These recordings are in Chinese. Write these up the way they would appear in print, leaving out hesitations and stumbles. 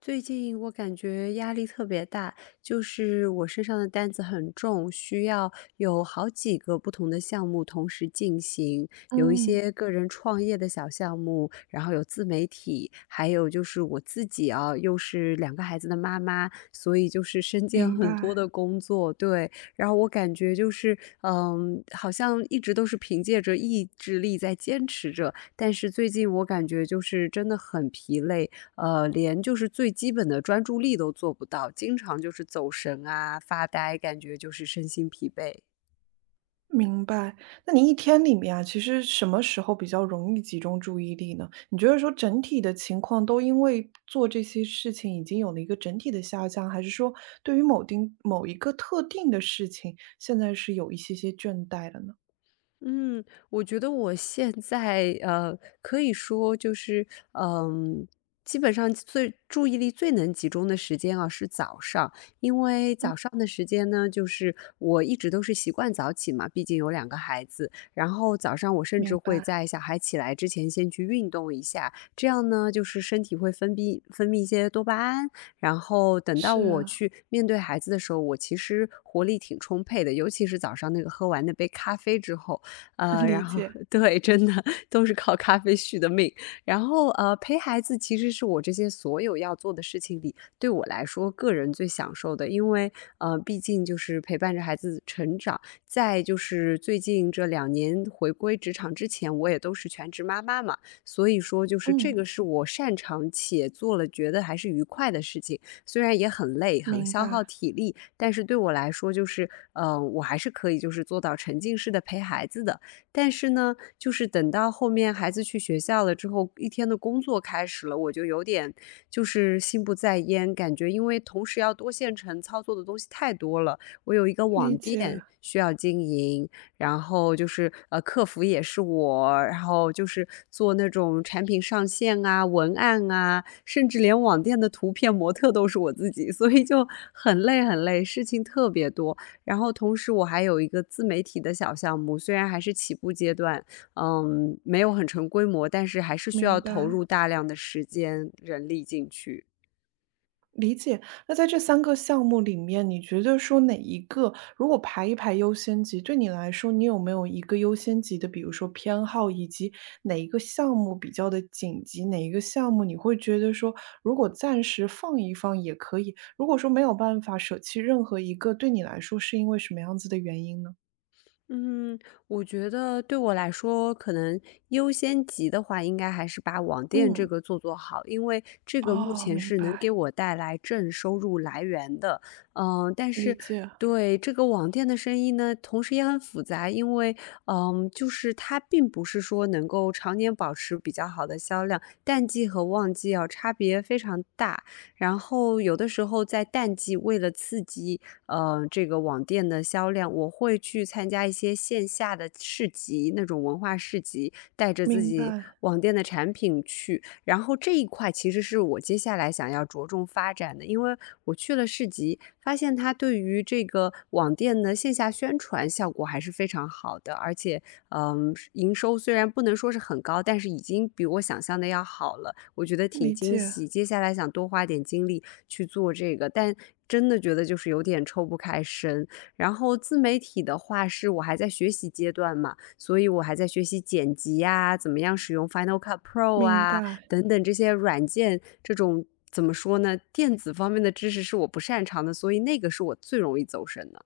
最近我感觉压力特别大，就是我身上的担子很重，需要有好几个不同的项目同时进行，有一嗯，些个人创业的小项目，然后有自媒体，还有就是我自己啊，又是两个孩子的妈妈，所以就是身兼明很多白的工作，对。然后我感觉就是，嗯，好像一直都是凭借着意志力在坚持着，但是最近我感觉就是真的很疲累，连就是最基本的专注力都做不到，经常就是走神啊、发呆，感觉就是身心疲惫。明白。那你一天里面啊，其实什么时候比较容易集中注意力呢？你觉得说整体的情况都因为做这些事情已经有了一个整体的下降，还是说对于某一个特定的事情，现在是有一些些倦怠了呢？嗯，我觉得我现在可以说就是，嗯，基本上最注意力最能集中的时间啊是早上，因为嗯，早上的时间呢，就是我一直都是习惯早起嘛，毕竟有两个孩子，然后早上我甚至明会白，在小孩起来之前先去运动一下，这样呢，就是身体会分泌一些多巴胺，然后等到是我啊，去面对孩子的时候，我其实活力挺充沛的，尤其是早上那个喝完那杯咖啡之后。理然后 解，对，真的都是靠咖啡续的命。然后陪孩子其实是我这些所有要做的事情里，对我来说个人最享受的，因为毕竟就是陪伴着孩子成长。再就是最近这两年回归职场之前，我也都是全职妈妈嘛，所以说就是这嗯，个是我擅长且做了觉得还是愉快的事情，虽然也很累，很明消耗白，体力，但是对我来说就是，我还是可以就是做到沉浸式的陪孩子的。但是呢，就是等到后面孩子去学校了之后，一天的工作开始了，我就有点就是心不在焉，感觉因为同时要多线程操作的东西太多了。我有一个网理店解，需要经营，然后就是客服也是我，然后就是做那种产品上线啊、文案啊，甚至连网店的图片模特都是我自己，所以就很累很累，事情特别多。然后同时我还有一个自媒体的小项目，虽然还是起步阶段，嗯，没有很成规模，但是还是需明要投白。入大量的时间、人力进去。理解。那在这三个项目里面，你觉得说哪一个如果排一排优先级，对你来说，你有没有一个优先级的，比如说偏好，以及哪一个项目比较的紧急，哪一个项目你会觉得说，如果暂时放一放也可以，如果说没有办法舍弃任何一个，对你来说是因为什么样子的原因呢？嗯，我觉得对我来说，可能优先级的话，应该还是把网店这嗯。个做做好，因为这个目哦，前明是能给白，我带来正收入来源的。嗯，但理是解，对这个网店的生意呢，同时也很复杂，因为嗯，就是它并不是说能够常年保持比较好的销量，淡季和旺季要差别非常大。然后有的时候在淡季，为了刺激。这个网店的销量，我会去参加一些线下的市集，那种文化市集，带着自明己白，网店的产品去。然后这一块其实是我接下来想要着重发展的，因为我去了市集，发现它对于这个网店的线下宣传效果还是非常好的，而且，嗯，营收虽然不能说是很高，但是已经比我想象的要好了，我觉得挺理惊解，喜。接下来想多花点精力。去做这个，但真的觉得就是有点抽不开身。然后自媒体的话，是我还在学习阶段嘛，所以我还在学习剪辑呀，怎么样使用 Final Cut Pro 明啊，白。等等这些软件，这种怎么说呢，电子方面的知识是我不擅长的，所以那个是我最容易走神的。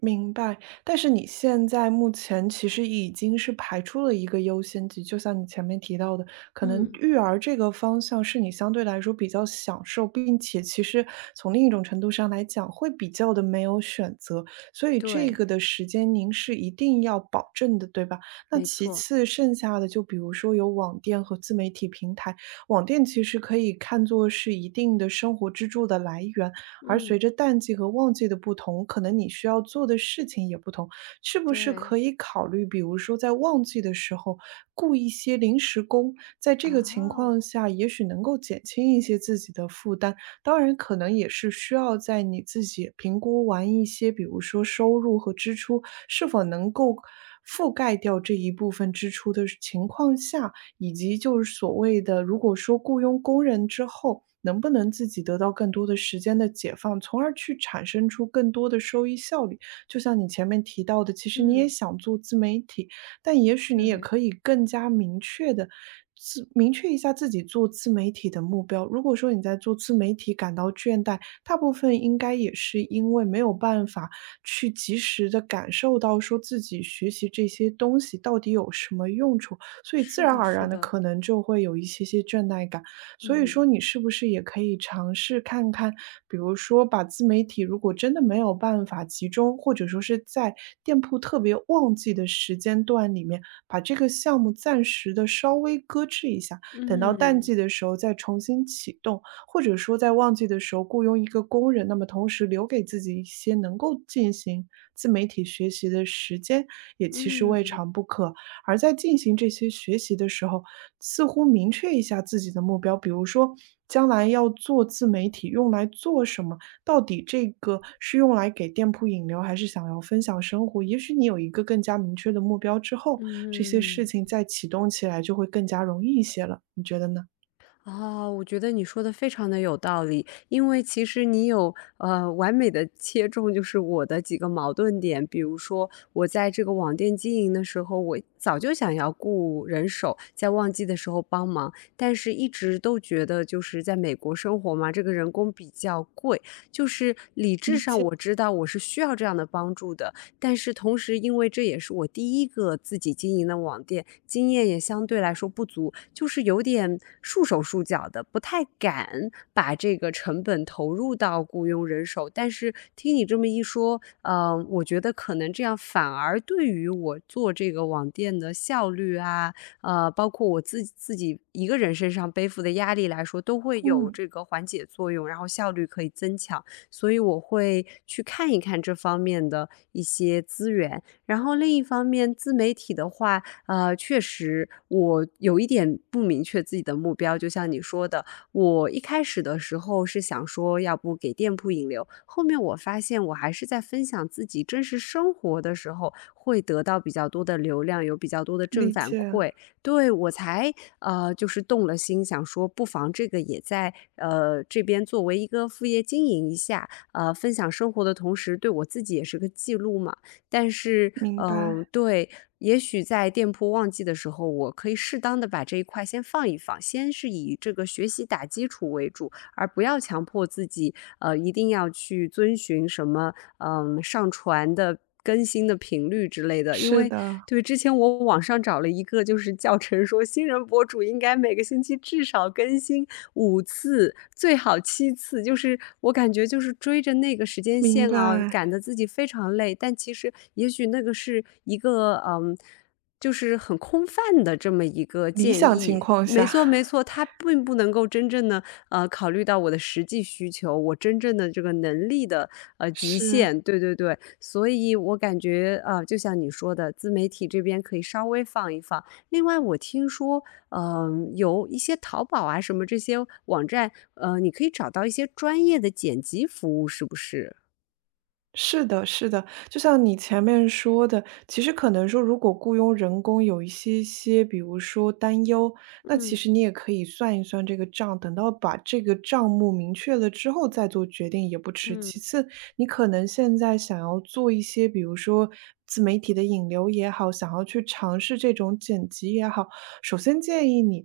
明白，但是你现在目前其实已经是排出了一个优先级，就像你前面提到的，可能嗯，育儿这个方向是你相对来说比较享受，并且其实从另一种程度上来讲，会比较的没有选择，所以这对，个的时间您是一定要保证的，对吧？那没其错。次剩下的就比如说有网店和自媒体平台，网店其实可以看作是一定的生活支柱的来源。而嗯，随着淡季和旺季的不同，可能你需要做的事情也不同。是不是可对，以考虑，比如说在旺季的时候雇一些临时工，在这个情啊，况下，也许能够减轻一些自己的负担。当然，可能也是需要在你自己评估完一些，比如说收入和支出是否能够覆盖掉这一部分支出的情况下，以及就是所谓的，如果说雇佣工人之后，能不能自己得到更多的时间的解放，从而去产生出更多的收益效率。就像你前面提到的，其实你也嗯，想做自媒体，但也许你也对，可以更加明确的明确一下自己做自媒体的目标。如果说你在做自媒体感到倦怠，大部分应该也是因为没有办法去及时的感受到说自己学习这些东西到底有什么用处，所以自是然的，而是然的，的，可能就会有一些些倦怠感。所以嗯说你是不是也可以尝试看看，比如说把自媒体如果真的没有办法集中，或者说是在店铺特别旺季的时间段里面，把这个项目暂时的稍微搁置一下，等到淡嗯。季的时候再重新启动，或者说在旺季的时候雇佣一个工人，那么同时留给自己一些能够进行自媒体学习的时间，也其实未嗯尝不可。而在进行这些学习的时候，似乎明确一下自己的目标，比如说将来要做自媒体，用来做什么？到底这个是用来给店铺引流，还是想要分享生活？也许你有一个更加明确的目标之后，这些事嗯。情再启动起来就会更加容易一些了，你觉得呢？哦，我觉得你说的非常的有道理。因为其实你有，完美的切中就是我的几个矛盾点。比如说我在这个网店经营的时候，我早就想要雇人手，在旺季的时候帮忙，但是一直都觉得就是在美国生活嘛，这个人工比较贵。就是理智理上解，我知道我是需要这样的帮助的，但是同时，因为这也是我第一个自己经营的网店，经验也相对来说不足，就是有点束手束脚的，不太敢把这个成本投入到雇佣人手。但是听你这么一说，我觉得可能这样反而对于我做这个网店的效率啊，包括我自己一个人身上背负的压力来说，都会有嗯，这个缓解作用，然后效率可以增强。所以我会去看一看这方面的一些资源。然后另一方面，自媒体的话，确实我有一点不明确自己的目标，就像你说的，我一开始的时候是想说，要不给店铺引流，后面我发现我还是在分享自己真实生活的时候，会得到比较多的流量，有比较多的正理反解，馈。对，我才就是动了心，想说不妨这个也在这边作为一个副业经营一下，分享生活的同时，对我自己也是个记录嘛。但是，明嗯，白，对，也许在店铺旺季的时候，我可以适当的把这一块先放一放，先是以这个学习打基础为主，而不要强迫自己，一定要去遵循什么，嗯，上传的。更新的频率之类的，因是为的，对之前我网上找了一个，就是教程说新人博主应该每个星期至少更新5次，最好7次。就是我感觉就是追着那个时间明线啊，赶白，得自己非常累。但其实也许那个是一个嗯，就是很空泛的这么一个理建想情议。况没下 错，没错，它并不能够真正的考虑到我的实际需求，我真正的这个能力的，极是。限，对对对。所以我感觉，啊，就像你说的，自媒体这边可以稍微放一放。另外我听说，嗯，有一些淘宝啊什么这些网站，你可以找到一些专业的剪辑服务，是不是？是的，是的，就像你前面说的，其实可能说，如果雇佣人工有一些些，比如说担忧，那其嗯实你也可以算一算这个账，等到把这个账目明确了之后再做决定也不迟。嗯其次，你可能现在想要做一些，比如说自媒体的引流也好，想要去尝试这种剪辑也好，首先建议你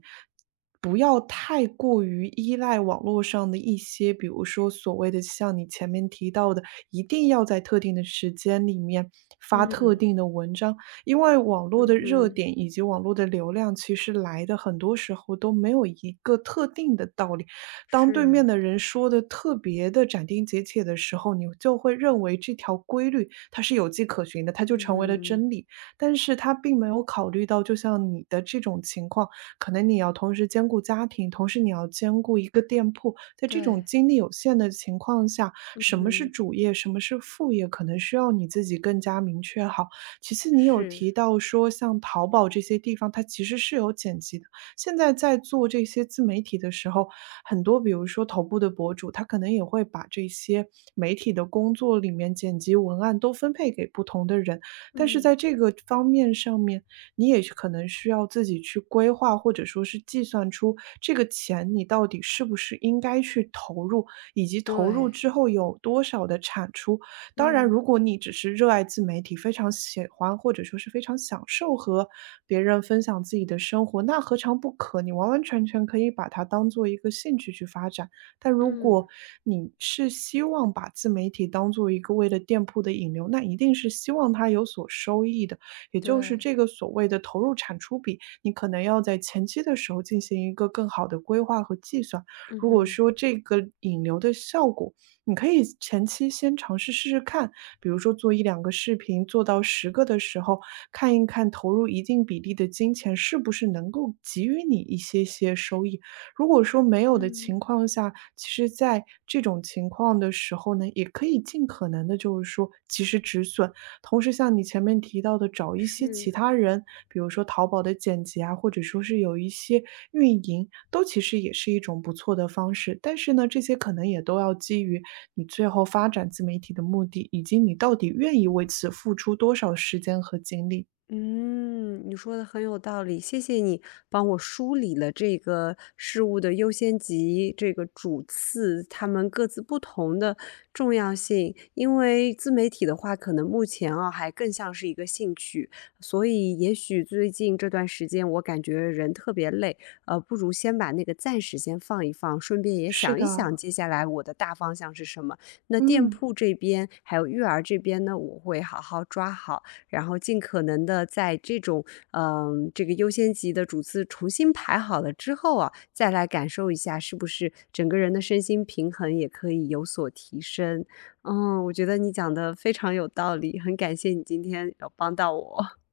不要太过于依赖网络上的一些，比如说所谓的像你前面提到的，一定要在特定的时间里面发特嗯定的文章，因为网嗯络的热哼，点以及网络的流量，其实来的很多时候都没有一个特定的道理。当对面是，的人说的特别的斩钉截铁的时候，你就会认为这条规律它是有迹可循的，它嗯就成为了哼，真理。但是他并没有考虑到，就像你的这种情况，可能你要同时兼顾家庭，同时你要兼顾一个店铺，在这种对，精力有限的情况下，嗯什么是哼，主业，什么是副业，可能需要你自己更加明确好。其次，你有是，提到说像淘宝这些地方，它其实是有剪辑的。现在在做这些自媒体的时候，很多比如说头部的博主，他可能也会把这些媒体的工作里面剪辑、文案都分配给不同的人，但是嗯，在这个方面上面，你也是可能需要自己去规划，或者说是计算出这个钱你到底是不是应该去投入，以及投入对，之后有多少的产出。当然，嗯如果你只是热爱自媒体，非常喜欢或者说是非常享受和别人分享自己的生活，那何尝不可？你完完全全可以把它当做一个兴趣去发展。但如嗯，果你是希望把自媒体当做一个为了店铺的引流，那一定是希望它有所收益的，也就是对。这个所谓的投入产出比，你可能要在前期的时候进行一个更好的规划和计算。嗯如果哼，说这个引流的效果你可以前期先尝试试试看，比如说做一两个视频，做到10个的时候，看一看投入一定比例的金钱是不是能够给予你一些些收益。如果说没有的情嗯，况下，其实在这种情况的时候呢，也可以尽可能的，就是说及时止损，同时像你前面提到的，找一些是。其他人，比如说淘宝的剪辑啊，或者说是有一些运营，都其实也是一种不错的方式。但是呢，这些可能也都要基于你最后发展自媒体的目的，以及你到底愿意为此付出多少时间和精力。嗯，你说的很有道理，谢谢你帮我梳理了这个事物的优先级、这个主次，它们各自不同的重要性。因为自媒体的话，可能目前啊还更像是一个兴趣，所以也许最近这段时间我感觉人特别累，不如先把那个暂时先放一放，顺便也是想一的，想接下来我的大方向是什么。那店嗯铺这边还有育儿这边呢，我会好好抓好。然后尽可能的在这种嗯这个优先级的主次重新排好了之后啊，再来感受一下是不是整个人的身心平衡也可以有所提升。嗯，我觉得你讲的非常有道理，很感谢你今天有帮到我。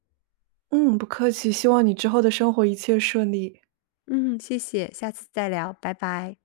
嗯，不客气，希望你之后的生活一切顺利。嗯，谢谢，下次再聊，拜拜。